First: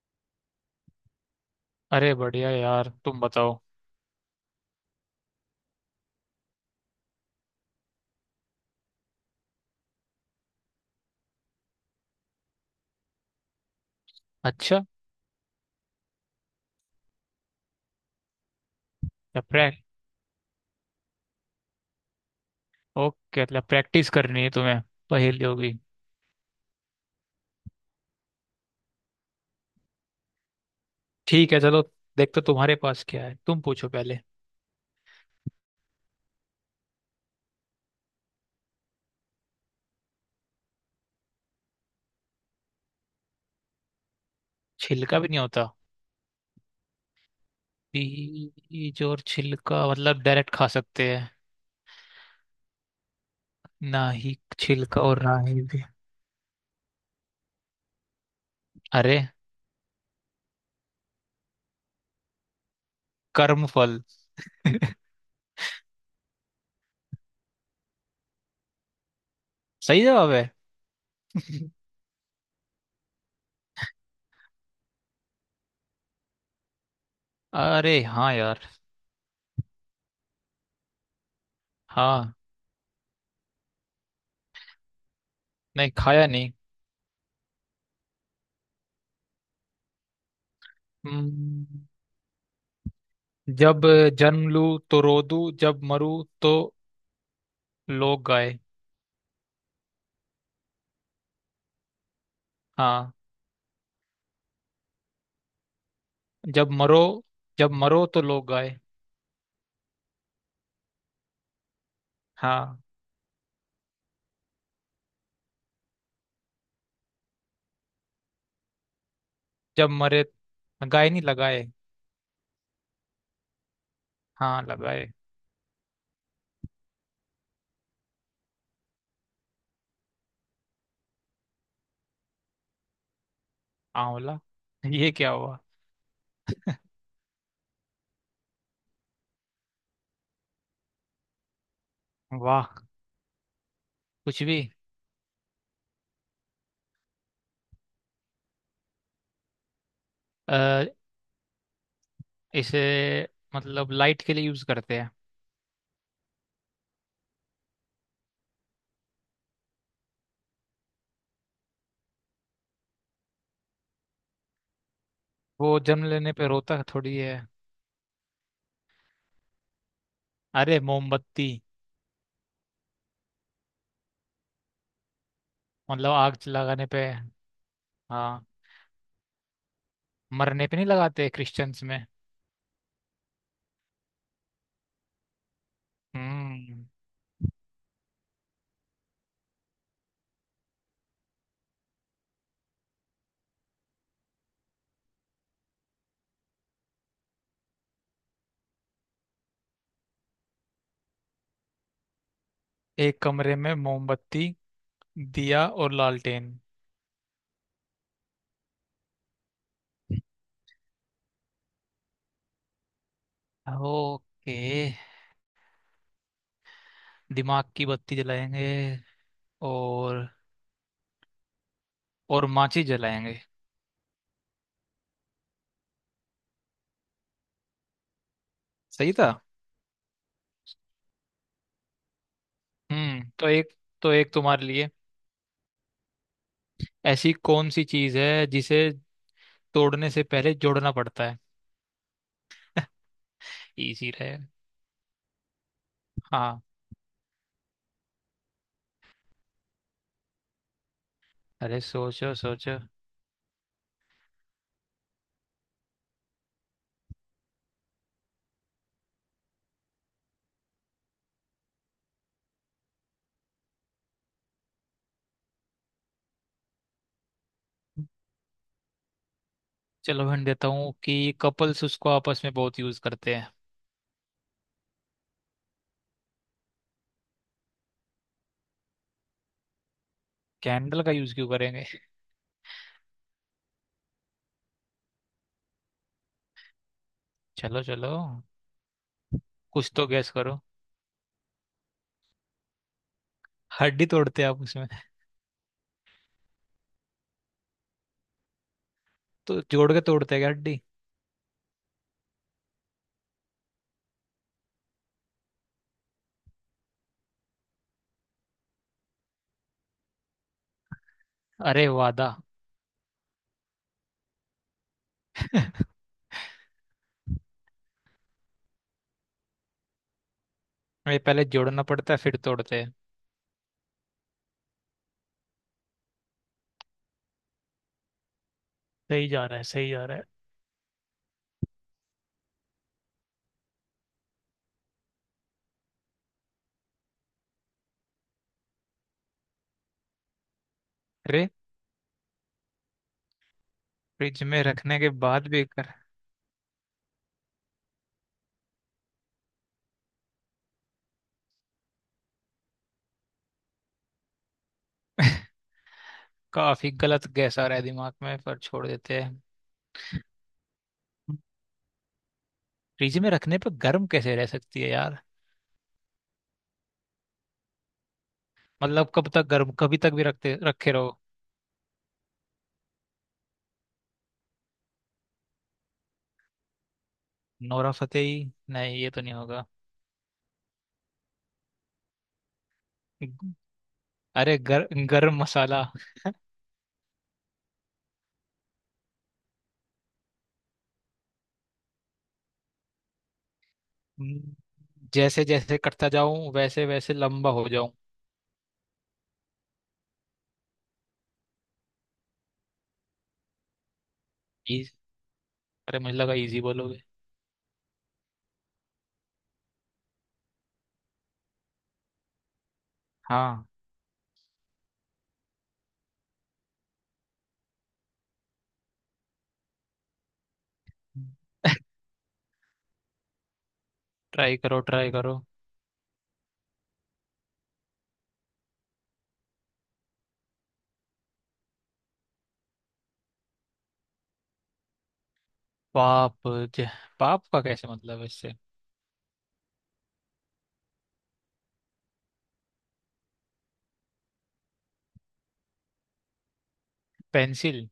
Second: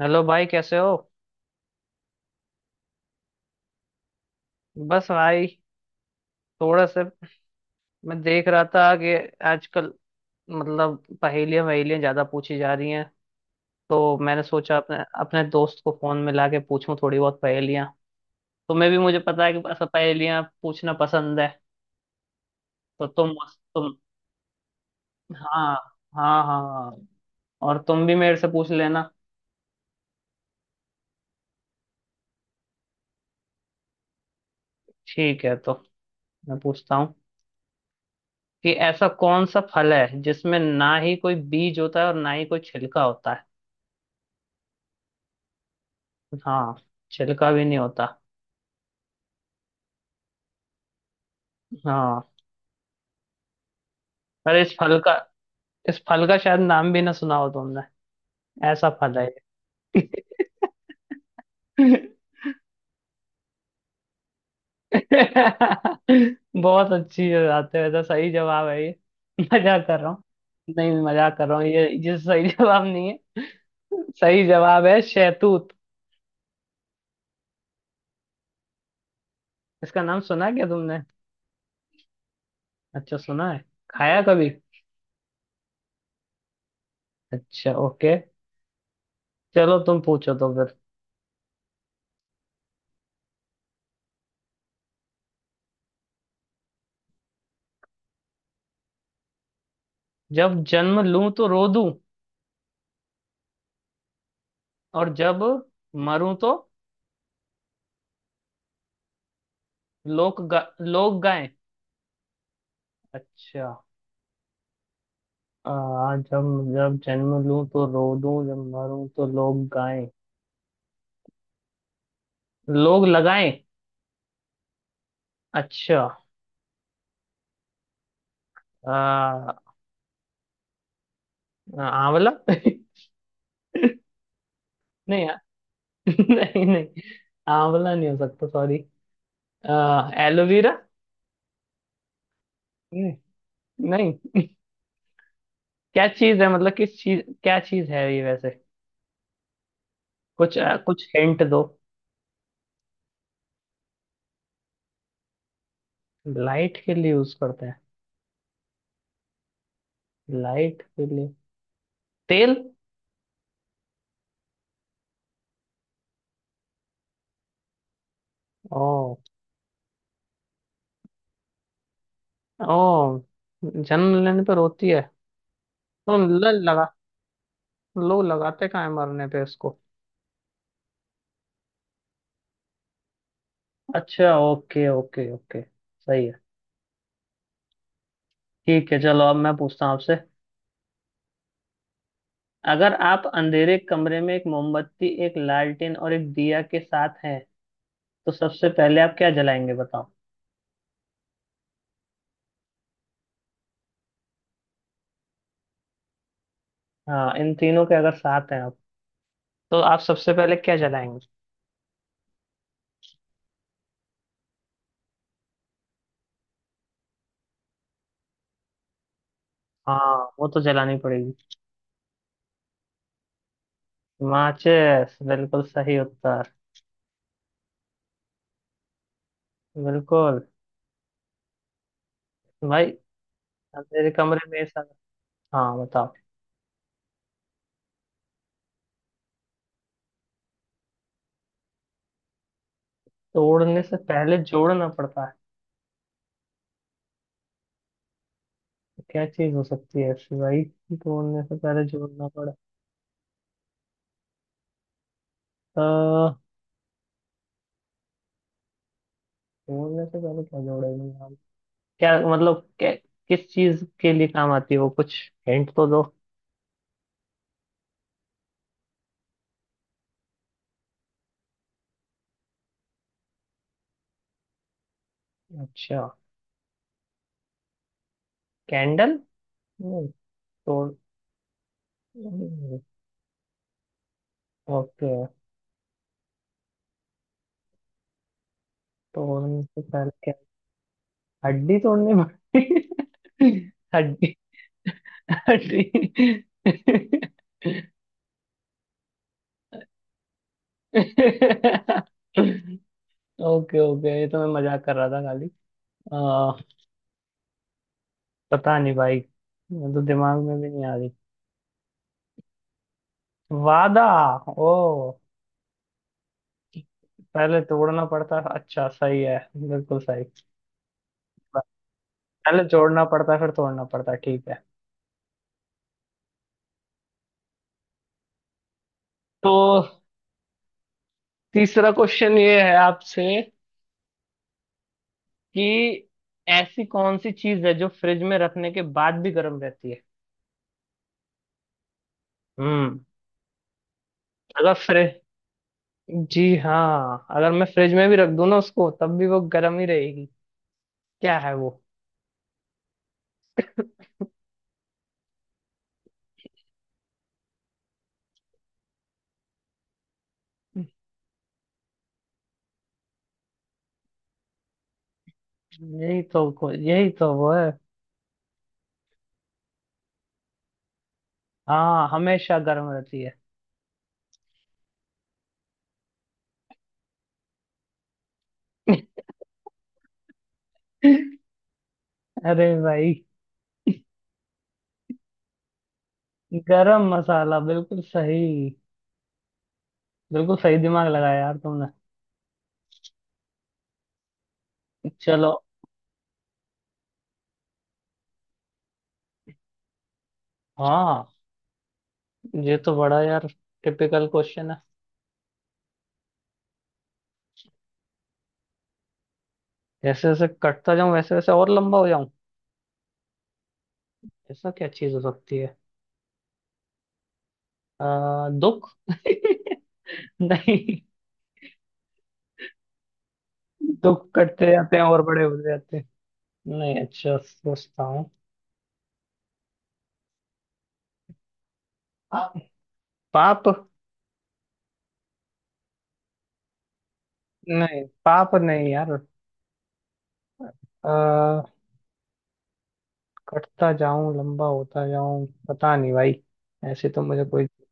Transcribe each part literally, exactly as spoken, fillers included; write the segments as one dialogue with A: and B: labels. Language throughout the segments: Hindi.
A: हेलो भाई, कैसे हो?
B: अरे बढ़िया यार, तुम बताओ।
A: बस भाई, थोड़ा सा। मैं देख रहा था कि आजकल मतलब पहेलियां वहेलियां ज्यादा पूछी जा रही हैं। तो मैंने सोचा
B: अच्छा।
A: अपने अपने दोस्त को फोन में लाके पूछूं थोड़ी बहुत पहेलियां। तुम्हें भी मुझे
B: या
A: पता है कि
B: प्रैक
A: ऐसा पहेलियां पूछना पसंद है। तो तुम
B: ओके, मतलब
A: तुम
B: प्रैक्टिस करनी है तुम्हें, पहेलियों
A: हाँ,
B: की।
A: हाँ, हाँ, हाँ। और तुम भी मेरे से पूछ लेना।
B: ठीक है, चलो देखते तुम्हारे पास क्या है, तुम पूछो पहले।
A: ठीक है, तो मैं पूछता हूँ कि ऐसा कौन सा फल है जिसमें ना ही कोई बीज होता है और ना ही कोई छिलका होता है।
B: छिलका भी नहीं होता?
A: हाँ, छिलका भी नहीं होता।
B: बीज और छिलका मतलब डायरेक्ट खा सकते हैं।
A: हाँ।
B: ना ही
A: अरे इस फल
B: छिलका
A: का
B: और ना ही भी।
A: इस फल का शायद नाम भी ना सुना हो तुमने। ऐसा
B: अरे,
A: फल है ये।
B: कर्म फल
A: बहुत अच्छी बात है, वैसे सही जवाब है ये। मजाक कर
B: सही
A: रहा हूँ।
B: जवाब है।
A: नहीं, मजाक कर रहा हूँ, ये ये सही जवाब नहीं है। सही जवाब है शहतूत।
B: अरे हाँ यार।
A: इसका नाम सुना क्या तुमने?
B: हाँ।
A: अच्छा, सुना है। खाया कभी?
B: नहीं, खाया नहीं।
A: अच्छा, ओके। चलो तुम पूछो तो फिर।
B: हम्म, जब जन्म लूं तो रो दूं, जब मरूं तो लोग गाए।
A: जब जन्म लूं तो रो दूं,
B: हाँ।
A: और जब मरूं तो
B: जब मरो जब मरो तो लोग गाए।
A: लोग गा, लोग गाएं।
B: हाँ।
A: अच्छा। आ, जब जब जन्म लूं तो रो दूं, जब मरूं तो लोग
B: जब
A: गाएं।
B: मरे, गाए नहीं, लगाए।
A: लोग लगाएं।
B: हाँ, लगाए।
A: अच्छा। आ, आंवला।
B: आंवला ये
A: नहीं
B: क्या
A: यार।
B: हुआ।
A: नहीं, नहीं। आंवला नहीं हो सकता, सॉरी। आ, एलोवेरा।
B: वाह।
A: नहीं। नहीं।
B: कुछ भी।
A: क्या चीज है, मतलब किस चीज, क्या चीज है ये वैसे? कुछ आ,
B: आ,
A: कुछ हिंट दो।
B: इसे मतलब लाइट के लिए यूज करते हैं।
A: लाइट के लिए यूज करते हैं? लाइट के लिए। तेल।
B: वो जन्म लेने पे रोता थोड़ी है।
A: ओ।
B: अरे, मोमबत्ती।
A: ओ। जन्म लेने पर होती है।
B: मतलब
A: तो
B: आग
A: ल-
B: लगाने
A: लगा
B: पे।
A: लो,
B: हाँ,
A: लगाते कहाँ है मरने पे इसको।
B: मरने पे नहीं लगाते क्रिश्चियंस में।
A: अच्छा, ओके, ओके, ओके, सही है।
B: हम्म।
A: ठीक है, चलो, अब मैं पूछता हूँ आपसे। अगर आप अंधेरे कमरे में एक मोमबत्ती, एक लालटेन और एक दिया के साथ हैं, तो सबसे पहले आप क्या जलाएंगे, बताओ।
B: एक कमरे में मोमबत्ती, दिया और लालटेन।
A: हाँ, इन तीनों के अगर साथ हैं आप, तो आप सबसे पहले क्या जलाएंगे?
B: ओके, दिमाग की बत्ती जलाएंगे।
A: हाँ,
B: और
A: वो तो जलानी पड़ेगी।
B: और माची जलाएंगे।
A: माचिस, बिल्कुल सही उत्तर।
B: सही था।
A: बिल्कुल। भाई
B: हम्म, तो एक
A: अंधेरे
B: तो एक
A: कमरे में
B: तुम्हारे
A: ऐसा।
B: लिए।
A: हाँ, बताओ।
B: ऐसी कौन सी चीज है जिसे तोड़ने से पहले जोड़ना पड़ता है?
A: तोड़ने से
B: इजी रहे।
A: पहले जोड़ना पड़ता है?
B: हाँ।
A: क्या चीज हो सकती है ऐसी भाई? तोड़ने से
B: अरे
A: पहले जोड़ना
B: सोचो
A: पड़ा।
B: सोचो।
A: अह, तोड़ने से पहले क्या जोड़ेंगे हम? क्या मतलब क्या, किस चीज के लिए काम आती है वो? कुछ हिंट तो दो।
B: चलो हिंट देता हूँ कि कपल्स उसको आपस में बहुत यूज करते हैं।
A: अच्छा। कैंडल। नहीं। तोड़,
B: कैंडल का यूज क्यों करेंगे?
A: नहीं, ओके।
B: चलो चलो,
A: तोड़ने से
B: कुछ तो
A: पहले
B: गैस
A: क्या?
B: करो।
A: हड्डी तोड़नी पड़ती
B: हड्डी
A: हड्डी।
B: तोड़ते हैं आप उसमें?
A: हड्डी।
B: तो जोड़ के तोड़ते हैं क्या हड्डी?
A: ओके, ओके, ये तो मैं मजाक कर रहा था खाली। पता नहीं भाई। मैं तो दिमाग में भी नहीं आ रही।
B: अरे, वादा।
A: वादा। ओ। पहले तोड़ना पड़ता, अच्छा सही है, बिल्कुल सही।
B: ये पहले जोड़ना पड़ता है, फिर
A: पहले
B: तोड़ते हैं।
A: जोड़ना पड़ता फिर तोड़ना पड़ता, ठीक है।
B: सही जा
A: तो
B: रहा है, सही जा रहा है।
A: तीसरा क्वेश्चन ये है आपसे, कि ऐसी कौन सी चीज है जो फ्रिज में रखने के बाद भी गर्म रहती है?
B: अरे,
A: हम्म
B: फ्रिज में
A: अगर
B: रखने के
A: फ्रिज,
B: बाद भी कर
A: जी हाँ, अगर मैं फ्रिज में भी रख दूँ ना उसको तब भी वो गर्म ही रहेगी। क्या है वो?
B: काफी गलत गैस आ रहा है दिमाग में, पर छोड़ देते हैं। फ्रिज में रखने पर गर्म कैसे रह सकती है यार?
A: यही तो को- यही तो वो है।
B: मतलब कब तक गर्म, कभी तक भी रखते रखे रहो।
A: हाँ, हमेशा गर्म रहती है।
B: Nora Fatehi. नहीं, ये तो नहीं होगा।
A: अरे भाई।
B: अरे गर, गर्म मसाला।
A: गरम मसाला, बिल्कुल सही। बिल्कुल सही, दिमाग लगाया यार तुमने।
B: हम्म, जैसे
A: चलो,
B: जैसे कटता जाऊं वैसे वैसे लंबा हो जाऊं।
A: हाँ, ये तो बड़ा यार टिपिकल क्वेश्चन है।
B: इज अरे मुझे लगा इजी बोलोगे।
A: जैसे जैसे कटता जाऊं वैसे वैसे और लंबा हो जाऊं।
B: हाँ।
A: ऐसा क्या चीज हो सकती है? आ, दुख। नहीं, दुख
B: ट्राई
A: कटते
B: करो
A: जाते हैं
B: ट्राई
A: और
B: करो।
A: बड़े होते जाते हैं। नहीं, अच्छा सोचता हूँ। पाप।
B: पाप ज, पाप का कैसे
A: नहीं,
B: मतलब है
A: पाप
B: इससे?
A: नहीं यार। आ, कटता जाऊं लंबा होता जाऊं, पता नहीं भाई। ऐसे तो मुझे कोई।
B: पेंसिल।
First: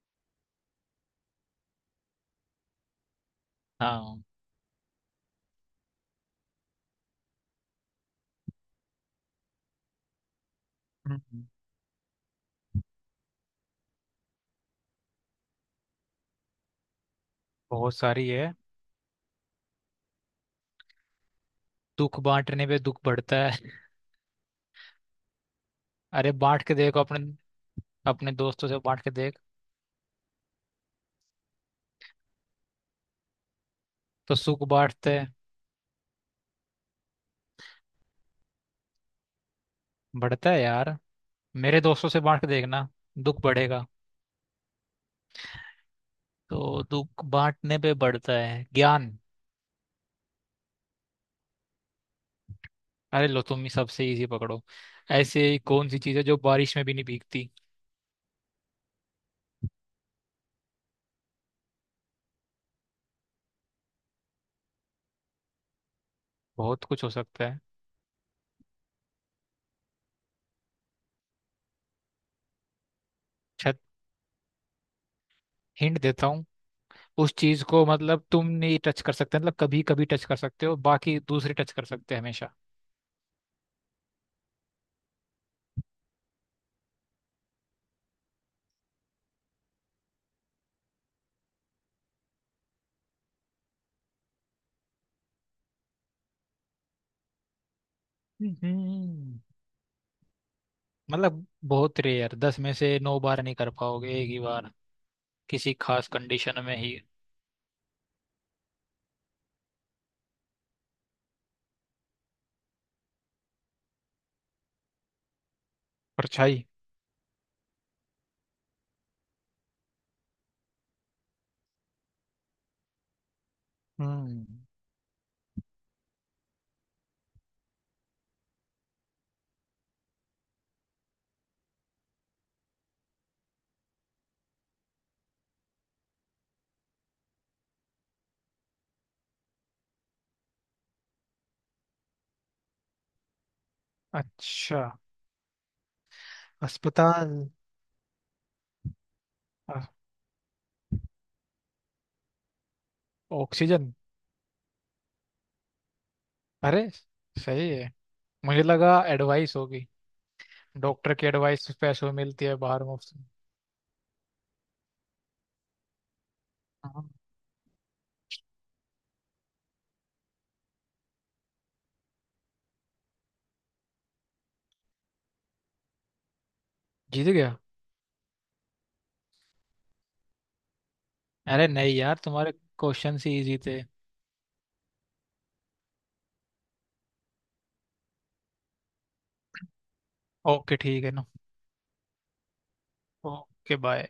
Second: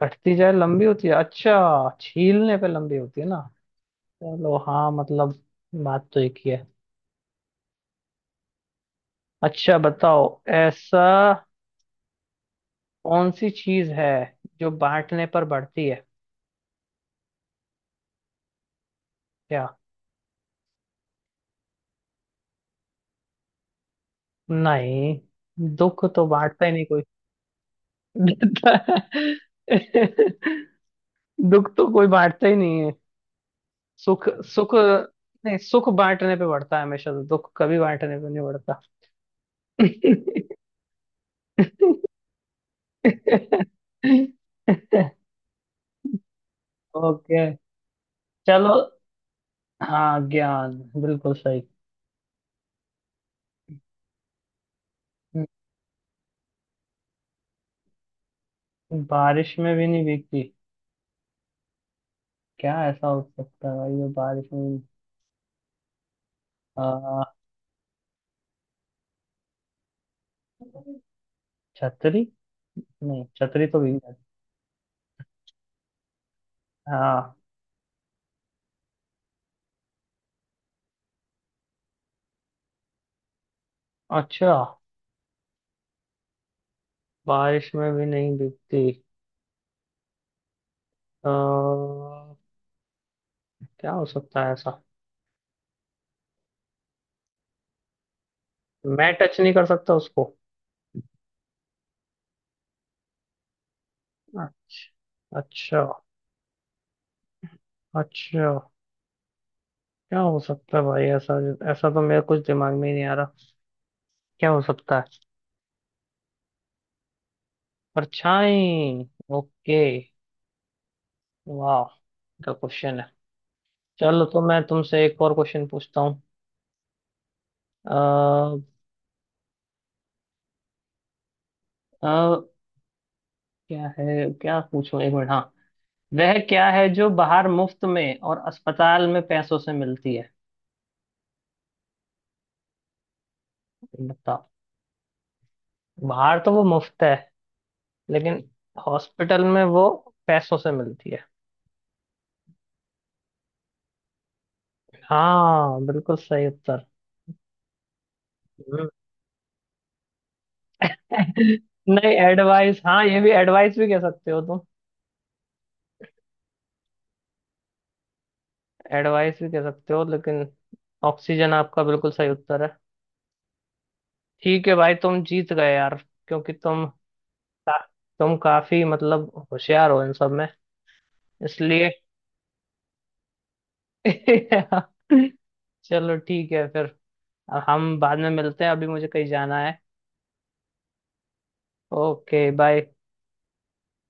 A: कटती जाए लंबी होती है, अच्छा छीलने पे लंबी होती है ना।
B: हाँ।
A: चलो, हाँ, मतलब बात तो एक ही है। अच्छा, बताओ, ऐसा
B: हम्म।
A: कौन सी चीज है जो बांटने पर बढ़ती है?
B: बहुत सारी है।
A: क्या?
B: दुख बांटने पे दुख बढ़ता है।
A: नहीं, दुख तो
B: अरे बांट
A: बांटता ही
B: के
A: नहीं
B: देखो
A: कोई।
B: अपने अपने दोस्तों से बांट के देख।
A: दुख तो कोई बांटता ही नहीं है। सुख।
B: तो सुख
A: सुख।
B: बांटते?
A: नहीं, सुख बांटने पे बढ़ता है हमेशा, तो दुख कभी बांटने पे नहीं बढ़ता।
B: बढ़ता है यार, मेरे दोस्तों से बांट के देखना, दुख बढ़ेगा। तो दुख
A: ओके।
B: बांटने पे बढ़ता है
A: चलो,
B: ज्ञान।
A: हाँ, ज्ञान, बिल्कुल सही।
B: अरे लो, तुम ही सबसे इजी पकड़ो। ऐसे कौन सी चीज है जो बारिश में भी नहीं भीगती?
A: हम्म, बारिश में भी नहीं भीगती। क्या ऐसा हो सकता है भाई जो बारिश में भी-।
B: बहुत कुछ हो
A: आ,
B: सकता है।
A: छतरी। नहीं, छतरी
B: अच्छा,
A: तो भीग जाती।
B: हिंट देता हूँ। उस
A: हाँ,
B: चीज को मतलब तुम नहीं टच कर सकते, मतलब कभी कभी टच कर सकते हो, बाकी दूसरे टच कर सकते हैं हमेशा।
A: अच्छा। बारिश में भी नहीं भीगती। आ, क्या हो सकता है ऐसा? मैं
B: हम्म।
A: टच नहीं कर सकता उसको?
B: मतलब बहुत रेयर, दस में से नौ बार नहीं कर पाओगे, एक ही बार,
A: अच्छा,
B: किसी
A: अच्छा,
B: खास कंडीशन में ही।
A: अच्छा। क्या हो सकता है भाई ऐसा? ऐसा तो मेरे कुछ दिमाग में ही नहीं आ रहा। क्या हो सकता है?
B: परछाई।
A: परछाई। ओके, वाह, क्या क्वेश्चन है। चलो, तो
B: हम्म।
A: मैं तुमसे एक और क्वेश्चन पूछता हूँ। अ, अ, क्या है, क्या पूछूं, एक मिनट, हाँ। वह क्या है जो बाहर मुफ्त में और अस्पताल में पैसों से मिलती है, बताओ।
B: अच्छा।
A: बाहर तो वो मुफ्त है,
B: अस्पताल।
A: लेकिन हॉस्पिटल में
B: अ,
A: वो पैसों से मिलती है।
B: ऑक्सीजन।
A: हाँ, बिल्कुल सही उत्तर।
B: अरे, सही है। मुझे
A: हम्म।
B: लगा एडवाइस होगी। डॉक्टर की एडवाइस पैसों
A: नहीं,
B: में मिलती है,
A: एडवाइस,
B: बाहर
A: हाँ,
B: मुफ्त
A: ये
B: में।
A: भी, एडवाइस भी कह सकते हो तुम।
B: हाँ।
A: एडवाइस भी कह सकते हो, लेकिन ऑक्सीजन आपका बिल्कुल सही उत्तर है। ठीक है भाई, तुम जीत गए यार, क्योंकि तुम
B: जीत गया।
A: तुम काफी मतलब होशियार हो इन सब में,
B: अरे
A: इसलिए।
B: नहीं यार, तुम्हारे क्वेश्चन ही इजी थे।
A: चलो ठीक है फिर, हम बाद में मिलते हैं, अभी मुझे कहीं जाना है।
B: ओके, ठीक है ना।
A: Okay, bye.
B: Okay bye.